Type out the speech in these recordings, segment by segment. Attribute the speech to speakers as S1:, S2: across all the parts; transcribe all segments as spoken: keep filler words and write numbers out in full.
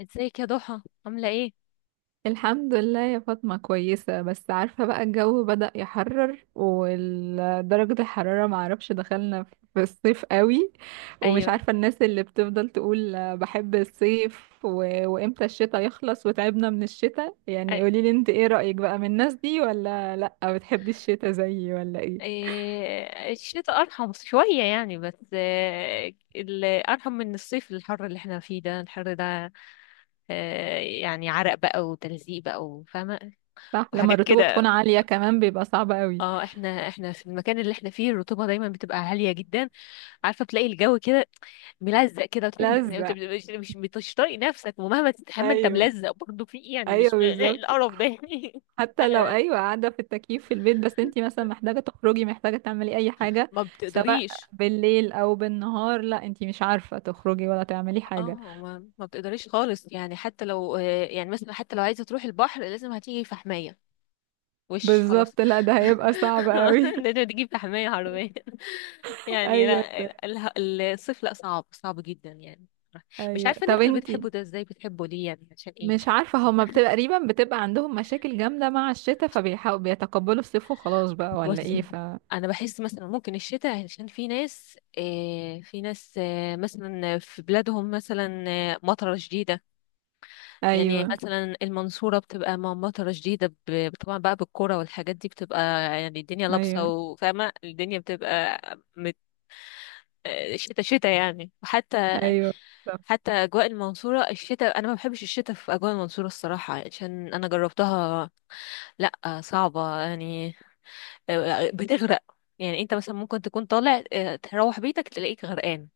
S1: ازيك يا ضحى عاملة ايه؟
S2: الحمد لله يا فاطمة، كويسة. بس عارفة بقى الجو بدأ يحرر ودرجة الحرارة معرفش دخلنا في الصيف قوي. ومش
S1: ايوه.
S2: عارفة الناس اللي بتفضل تقول بحب الصيف و... وامتى الشتاء يخلص وتعبنا من الشتاء. يعني
S1: أي-
S2: قوليلي انت ايه رأيك بقى من الناس دي ولا لأ؟ بتحبي الشتاء زيي ولا ايه؟
S1: إيه، الشتاء ارحم شوية يعني، بس آه، ال- ارحم من الصيف الحر اللي احنا فيه ده، الحر ده. آه، يعني عرق بقى وتلزيق بقى وفاهمة
S2: صح، لما
S1: وحاجات
S2: الرطوبة بتكون
S1: كده.
S2: عالية كمان بيبقى صعب قوي.
S1: اه، احنا احنا في المكان اللي احنا فيه الرطوبة دايما بتبقى عالية جدا. عارفة بتلاقي الجو كده ملزق كده، وتحس ان انت
S2: لزق.
S1: بت- مش مش مش طايق نفسك، ومهما تستحمى انت
S2: ايوه.
S1: ملزق برضه في ايه يعني،
S2: ايوه
S1: مش
S2: بالظبط.
S1: القرف ده يعني لا.
S2: حتى لو
S1: لا،
S2: ايوه قاعده في التكييف في البيت، بس انتي مثلا محتاجه تخرجي، محتاجه تعملي اي حاجه
S1: ما
S2: سواء
S1: بتقدريش.
S2: بالليل او بالنهار، لا انتي مش عارفه تخرجي ولا تعملي حاجه.
S1: اه، ما, ما بتقدريش خالص، يعني حتى لو آه، يعني مثلا حتى لو عايزه تروحي البحر لازم هتيجي في حمايه وش خلاص.
S2: بالظبط، لا ده هيبقى صعب قوي.
S1: لازم تجيب في حمايه حرفيا. يعني
S2: ايوه
S1: لا،
S2: ده-
S1: ال- ال- الصيف لا، صعب صعب جدا يعني. مش
S2: ايوه
S1: عارفه الناس
S2: طب
S1: اللي
S2: انتي.
S1: بتحبوا ده ازاي، بتحبوا ليه يعني، عشان ايه
S2: مش
S1: مش عارفه.
S2: عارفه، هما بتبقى تقريبا بتبقى عندهم مشاكل جامده مع الشتاء فبيحاولوا بيتقبلوا الصيف وخلاص بقى، ولا
S1: بس
S2: ايه؟ ف
S1: انا بحس مثلا ممكن الشتاء، عشان في ناس آه، في ناس آه، مثلا في بلادهم مثلا آه، مطره شديده. يعني
S2: ايوه.
S1: مثلا المنصورة بتبقى مع مطرة شديدة، ب- طبعا بقى بالكرة والحاجات دي بتبقى، يعني الدنيا لابسة
S2: ايوه.
S1: وفاهمة الدنيا بتبقى مت... شتا شتا يعني. وحتى
S2: ايوه.
S1: حتى أجواء المنصورة الشتاء، أنا ما بحبش الشتاء في أجواء المنصورة الصراحة، عشان أنا جربتها. لأ صعبة يعني، آه، بتغرق. يعني أنت مثلا ممكن تكون طالع آه، تروح بيتك تلاقيك غرقان.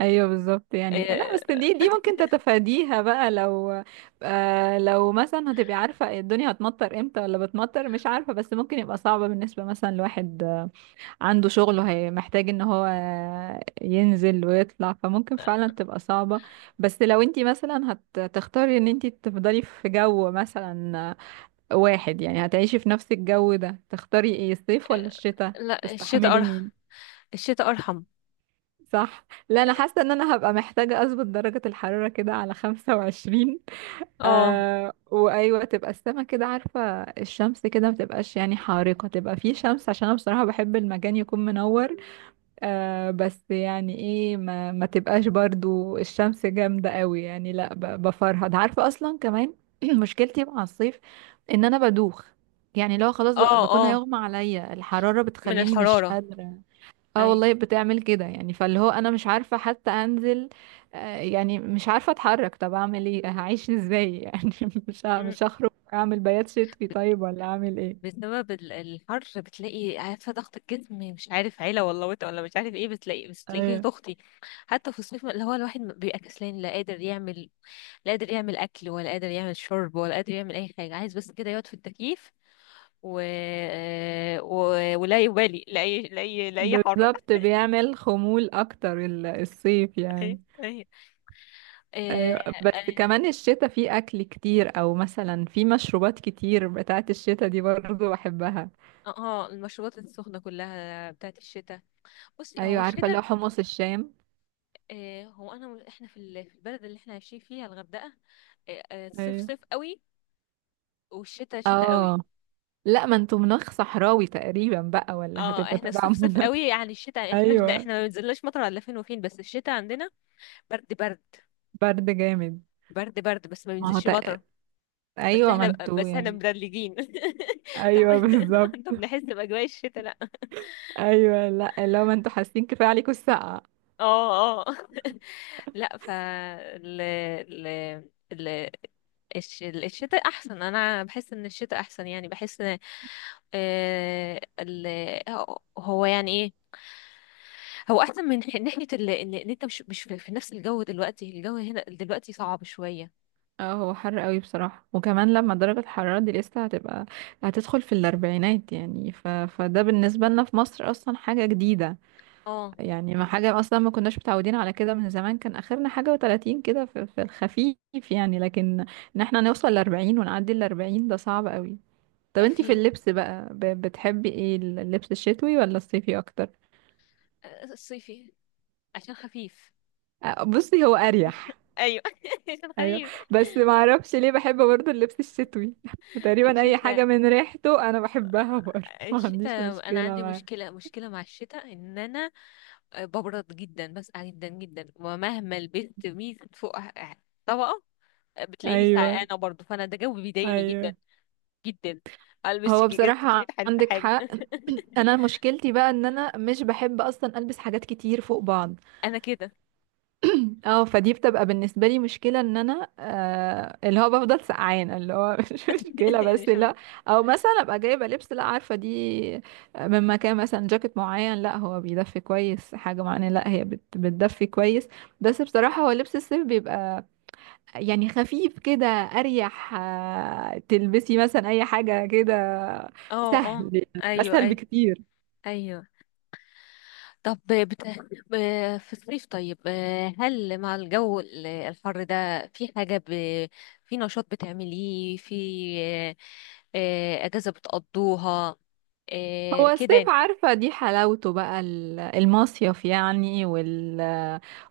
S2: ايوه بالظبط. يعني لا بس دي دي ممكن تتفاديها بقى، لو آه لو مثلا هتبقي عارفه الدنيا هتمطر امتى ولا بتمطر، مش عارفه. بس ممكن يبقى صعبه بالنسبه مثلا لواحد آه، عنده شغل وهي محتاج ان هو آه، ينزل ويطلع، فممكن فعلا تبقى صعبه. بس لو انتي مثلا هتختاري ان انتي تفضلي في جو مثلا آه، واحد، يعني هتعيشي في نفس الجو ده، تختاري ايه، الصيف ولا الشتاء؟
S1: لا، الشتاء
S2: تستحملي
S1: أرحم،
S2: مين؟
S1: الشتاء أرحم.
S2: صح. لا انا حاسه ان انا هبقى محتاجه اظبط درجه الحراره كده على خمسة وعشرين.
S1: اه،
S2: آه، وايوه تبقى السما كده، عارفه الشمس كده ما تبقاش يعني حارقه، تبقى في شمس عشان انا بصراحه بحب المكان يكون منور. آه، بس يعني ايه، ما, ما تبقاش برضو الشمس جامده قوي يعني. لا ب- بفرهد، عارفه اصلا كمان مشكلتي مع الصيف ان انا بدوخ. يعني لو خلاص بقى-
S1: اه،
S2: بكون
S1: اه،
S2: هيغمى عليا، الحراره
S1: من
S2: بتخليني مش
S1: الحرارة،
S2: قادره. اه
S1: اي.
S2: والله بتعمل كده يعني، فاللي هو انا مش عارفة حتى انزل. آه، يعني مش عارفة اتحرك، طب اعمل ايه؟ هعيش ازاي يعني؟ مش ه-
S1: مم.
S2: مش هخرج، اعمل بيات شتوي طيب ولا اعمل ايه؟
S1: بسبب ال- الحر بتلاقي، عارفة، ضغط الجسم، مش عارف عيلة ولا وطء ولا مش عارف ايه، بتلاقي بس تلاقي
S2: ايوه
S1: تخطي. حتى في الصيف اللي هو الواحد بيبقى كسلان، لا قادر يعمل لا قادر يعمل أكل ولا قادر يعمل شرب ولا قادر يعمل أي حاجة، عايز بس كده يقعد في التكييف و... و... ولا يبالي لأي لأي لأي حر.
S2: بالظبط، بيعمل خمول اكتر ال- الصيف
S1: أي،
S2: يعني.
S1: أي،
S2: ايوه، بس
S1: اه.
S2: كمان الشتاء فيه اكل كتير او مثلا فيه مشروبات كتير بتاعت الشتاء دي برضو بحبها.
S1: آه، آه، المشروبات السخنة كلها بتاعت الشتاء. بصي، هو
S2: ايوه عارفة،
S1: الشتاء،
S2: اللي هو حمص الشام.
S1: آه، هو انا مل- احنا في ال- في البلد اللي احنا عايشين فيها الغردقه، آه، آه، صيف
S2: ايوه.
S1: صيف قوي، والشتاء شتاء قوي.
S2: اه لا، ما انتوا مناخ صحراوي تقريبا بقى، ولا
S1: اه،
S2: هتبقوا
S1: احنا
S2: تبع
S1: الصيف صيف
S2: مناخ؟
S1: قوي، يعني الشتاء احنا مش-
S2: ايوه.
S1: احنا ما بنزلناش مطر الا فين وفين، بس الشتاء عندنا برد برد،
S2: برد جامد.
S1: برد برد، بس ما
S2: ما هو
S1: بينزلش
S2: تق...
S1: مطر. بس
S2: ايوه، ما
S1: احنا،
S2: انتوا
S1: بس احنا
S2: يعني.
S1: مدلجين. طب
S2: ايوه بالظبط.
S1: طب نحس باجواء الشتاء لا.
S2: ايوه لا، لو ما انتوا حاسين كفايه عليكم السقعه.
S1: اه اه. لا، ف ال ال ال الش- الشتاء احسن، انا بحس ان الشتاء احسن يعني، بحس ان آه، ال هو يعني ايه، هو احسن من ح- ناحيه ال- ان إن انت مش مش في في نفس الجو دلوقتي. الجو هنا دلوقتي صعب شويه.
S2: اه هو حر قوي بصراحه، وكمان لما درجه الحراره دي لسه هتبقى، هتدخل في الاربعينات يعني. ف... فده بالنسبه لنا في مصر اصلا حاجه جديده.
S1: اه.
S2: يعني ما حاجه اصلا، ما كناش متعودين على كده، من زمان كان اخرنا حاجه وتلاتين كده في... في الخفيف يعني. لكن ان احنا نوصل لأربعين ونعدي الأربعين، ده صعب قوي. طب
S1: لا،
S2: انتي في
S1: فيه
S2: اللبس بقى، ب- بتحبي ايه، اللبس الشتوي ولا الصيفي اكتر؟
S1: آه، الصيفي عشان خفيف.
S2: آه، بصي هو اريح.
S1: ايوه عشان
S2: ايوه،
S1: خفيف.
S2: بس ما اعرفش ليه بحب برضه اللبس الشتوي تقريبا اي حاجه
S1: الشتاء
S2: من ريحته انا بحبها برضه ما عنديش
S1: الشتاء انا
S2: مشكله
S1: عندي
S2: معاه.
S1: مشكله مشكله مع الشتاء، ان انا ببرد جدا، بسقع جدا جدا، ومهما لبست ميزة فوق طبقة بتلاقيني
S2: ايوه.
S1: سقعانة برضو. فأنا ده جو بيضايقني جدا
S2: ايوه
S1: جدا، ألبس
S2: هو
S1: جيجات تلتمية
S2: بصراحه
S1: ألف
S2: عندك
S1: حاجة.
S2: حق. انا مشكلتي بقى ان انا مش بحب اصلا البس حاجات كتير فوق بعض.
S1: أنا كده.
S2: اه، فدي بتبقى بالنسبه لي مشكله، ان انا آه اللي هو بفضل سقعانه اللي هو مش مشكله بس.
S1: مش عارفة.
S2: لا، او مثلا ابقى جايبه لبس، لا عارفه دي من مكان مثلا، جاكيت معين لا هو بيدفي كويس، حاجه معينه لا هي بت بتدفي كويس. بس بصراحه هو لبس الصيف بيبقى يعني خفيف كده، اريح. آه تلبسي مثلا اي حاجه كده
S1: اه، اه،
S2: سهل،
S1: أيوه،
S2: اسهل
S1: أيوه،
S2: بكتير.
S1: أيوه. طب بت... ب- في الصيف طيب، آه، هل مع الجو ال- الحر ده في حاجة ب... في نشاط بتعمليه في آه، آه، أجازة بتقضوها، آه،
S2: هو
S1: كده
S2: الصيف
S1: يعني.
S2: عارفة، دي حلاوته بقى ال- المصيف يعني، وال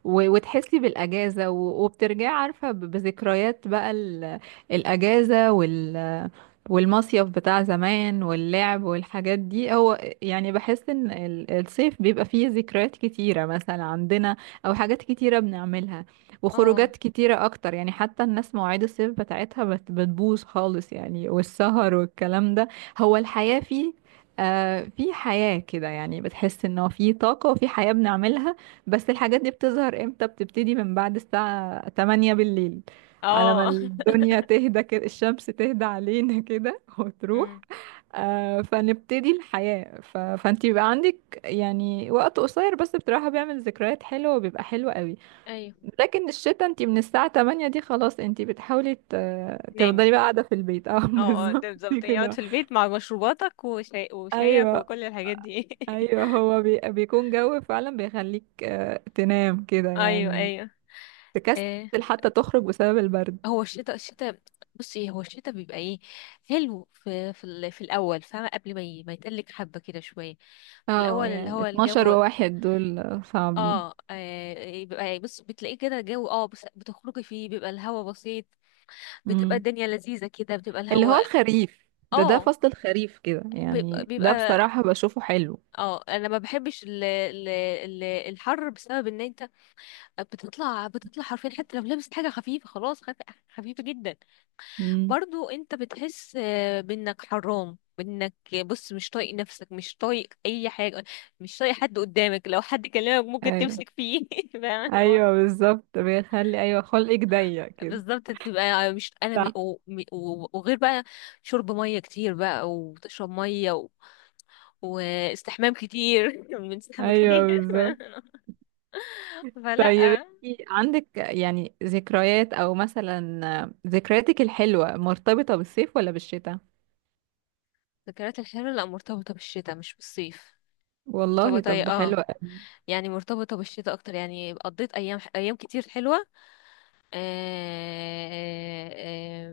S2: و- وتحسي بالأجازة و- وبترجعي عارفة ب- بذكريات بقى ال- الأجازة وال والمصيف بتاع زمان واللعب والحاجات دي. هو يعني بحس ان ال- الصيف بيبقى فيه ذكريات كتيرة مثلا عندنا، او حاجات كتيرة بنعملها،
S1: اه،
S2: وخروجات كتيرة اكتر يعني. حتى الناس مواعيد الصيف بتاعتها بت- بتبوظ خالص يعني، والسهر والكلام ده. هو الحياة فيه، آه في حياة كده يعني، بتحس انه في طاقة وفي حياة بنعملها. بس الحاجات دي بتظهر امتى؟ بتبتدي من بعد الساعة تمانية بالليل، على ما
S1: اه.
S2: الدنيا تهدى كده، الشمس تهدى علينا كده وتروح.
S1: امم.
S2: آه، فنبتدي الحياة، ف... فانت بيبقى عندك يعني وقت قصير، بس بصراحة بيعمل ذكريات حلوة وبيبقى حلو قوي.
S1: ايوه،
S2: لكن الشتا انت من الساعة تمانية دي خلاص، انت بتحاولي ت...
S1: نامي.
S2: تفضلي بقى قاعدة في البيت اه
S1: اه، اه،
S2: بالظبط
S1: ده بالظبط، يقعد
S2: كده.
S1: في البيت مع مشروباتك وشاي وشايك
S2: ايوه.
S1: وكل الحاجات دي.
S2: ايوه هو بي... بيكون جو فعلا بيخليك آه، تنام كده
S1: ايوه،
S2: يعني،
S1: ايوه، آه.
S2: تكسل حتى تخرج بسبب البرد.
S1: هو الشتاء الشتاء. بصي، هو الشتاء بيبقى ايه؟ حلو في في, ال- في الاول فاهمه، قبل ما ي- ما يتقلك، حبه كده شويه في
S2: اه
S1: الاول، اللي
S2: يعني
S1: هو
S2: 12
S1: الجو
S2: وواحد دول آه، صعبين.
S1: اه, آه بيبقى بص، بتلاقيه كده جو، اه بس بتخرجي فيه بيبقى الهوا بسيط، بتبقى
S2: امم.
S1: الدنيا لذيذه كده، بتبقى
S2: اللي
S1: الهوا
S2: هو الخريف ده، ده
S1: اه
S2: فصل الخريف كده
S1: بيبقى,
S2: يعني، ده
S1: بيبقى
S2: بصراحة بشوفه حلو.
S1: اه انا ما بحبش ال ال ال الحر، بسبب ان انت بتطلع بتطلع حرفيا، حتى لو لابس حاجه خفيفه خلاص، خف- خفيفه جدا
S2: امم.
S1: برضو انت بتحس آه، بانك حرام، بانك بص مش طايق نفسك، مش طايق اي حاجه، مش طايق حد قدامك، لو حد كلمك ممكن
S2: ايوه.
S1: تمسك فيه. فاهم اللي هو
S2: ايوه بالظبط بيخلي، ايوه خلقك ضيق كده.
S1: بالظبط، تبقى مش انا م...
S2: صح.
S1: و... م... و... وغير بقى شرب ميه كتير بقى، وتشرب ميه و... واستحمام كتير. بنستحمى كتير.
S2: ايوه بالظبط.
S1: فلا.
S2: طيب انتي عندك يعني ذكريات، او مثلا آه، ذكرياتك الحلوة مرتبطة بالصيف ولا بالشتاء؟
S1: ذكريات الحلوة لا، مرتبطة بالشتاء مش بالصيف،
S2: والله
S1: مرتبطة،
S2: طب ده حلو
S1: اه
S2: قوي.
S1: يعني مرتبطة بالشتاء أكتر، يعني قضيت أيام، أيام كتير حلوة. آه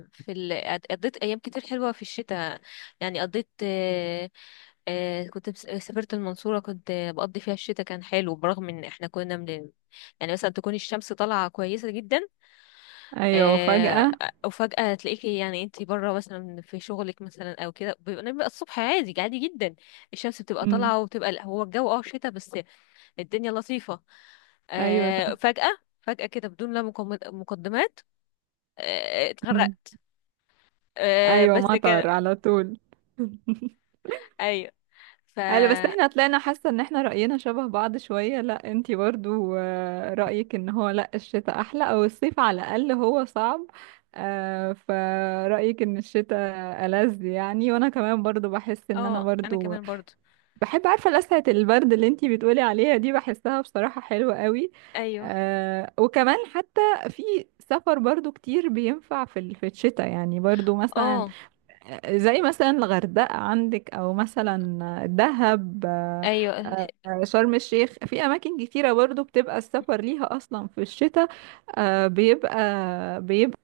S1: آه في ال... قضيت أيام كتير حلوة في الشتاء، يعني قضيت، آه آه كنت بس- سافرت المنصورة، كنت بقضي فيها الشتاء، كان حلو، برغم إن إحنا كنا من، يعني مثلا تكون الشمس طالعة كويسة جدا،
S2: ايوه
S1: آه،
S2: وفجأة.
S1: وفجأة تلاقيكي يعني انتي بره مثلا في شغلك مثلا او كده، بيبقى بيبقى الصبح عادي، عادي جدا، الشمس بتبقى
S2: امم.
S1: طالعة، وبتبقى هو الجو، اه شتا، بس الدنيا لطيفة،
S2: ايوه صح.
S1: آه، فجأة فجأة كده، بدون لا مقم- مقدمات، آه،
S2: امم.
S1: اتغرقت. آه،
S2: ايوه
S1: بس كان.
S2: مطر على طول.
S1: ايوه. ف
S2: قالوا. بس احنا طلعنا حاسه ان احنا رأينا شبه بعض شويه، لا انتي برضو آه، رأيك ان هو لا الشتاء احلى، او الصيف على الاقل هو صعب. آه، فرأيك ان الشتاء ألذ يعني. وانا كمان برضو بحس ان انا
S1: اه انا
S2: برضو
S1: كمان برضو.
S2: بحب، عارفة لسعة البرد اللي انتي بتقولي عليها دي، بحسها بصراحة حلوة قوي.
S1: ايوه،
S2: آه، وكمان حتى في سفر برضو كتير بينفع في ال- في الشتاء يعني، برضو مثلا
S1: اه،
S2: آه، زي مثلا الغردقة عندك، او مثلا دهب، آه،
S1: ايوه، الح-
S2: آه، شرم الشيخ، في اماكن كتيرة برضو بتبقى السفر ليها اصلا في الشتاء. آه بيبقى بيبقى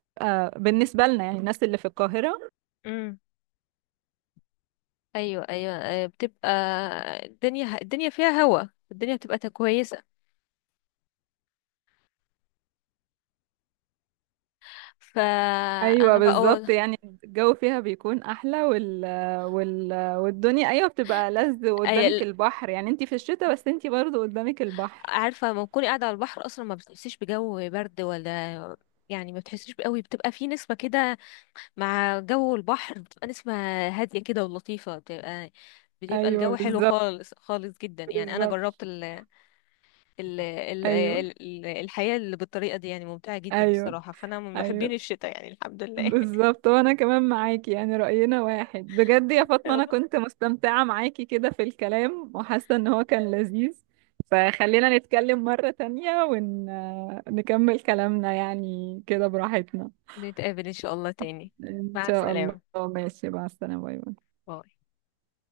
S2: بالنسبة لنا يعني الناس اللي في القاهرة.
S1: امم. ايوه، ايوه، آه، بتبقى، الدنيا الدنيا فيها هوا، الدنيا بتبقى تا- كويسة،
S2: ايوه
S1: فانا بقى،
S2: بالظبط، يعني الجو فيها بيكون احلى وال... وال... والدنيا ايوه بتبقى لذ،
S1: أي-
S2: وقدامك
S1: ال-
S2: البحر يعني، انتي في الشتاء بس انتي برضو قدامك البحر.
S1: عارفه لما تكوني قاعده على البحر اصلا ما بتحسيش بجو برد ولا، يعني ما بتحسيش قوي، بتبقى في نسمه كده مع جو البحر، بتبقى نسمه هاديه كده ولطيفه، بتبقى بتبقى الجو
S2: ايوه
S1: حلو
S2: بالظبط.
S1: خالص، خالص جدا. يعني انا
S2: بالظبط.
S1: جربت ال ال ال
S2: ايوه.
S1: ال الحياه اللي بالطريقه دي، يعني ممتعه جدا
S2: ايوه.
S1: الصراحه، فانا من محبين
S2: ايوه
S1: الشتاء يعني، الحمد لله.
S2: بالظبط. وانا كمان معاكي يعني، رأينا واحد بجد يا فاطمة، انا
S1: يلا،
S2: كنت مستمتعة معاكي كده في الكلام وحاسة ان هو كان لذيذ. فخلينا نتكلم مرة تانية ونكمل كلامنا يعني كده براحتنا.
S1: نتقابل ان شاء الله تاني.
S2: إن
S1: مع
S2: شاء الله،
S1: السلامه،
S2: ماشي، مع السلامة، باي باي.
S1: باي.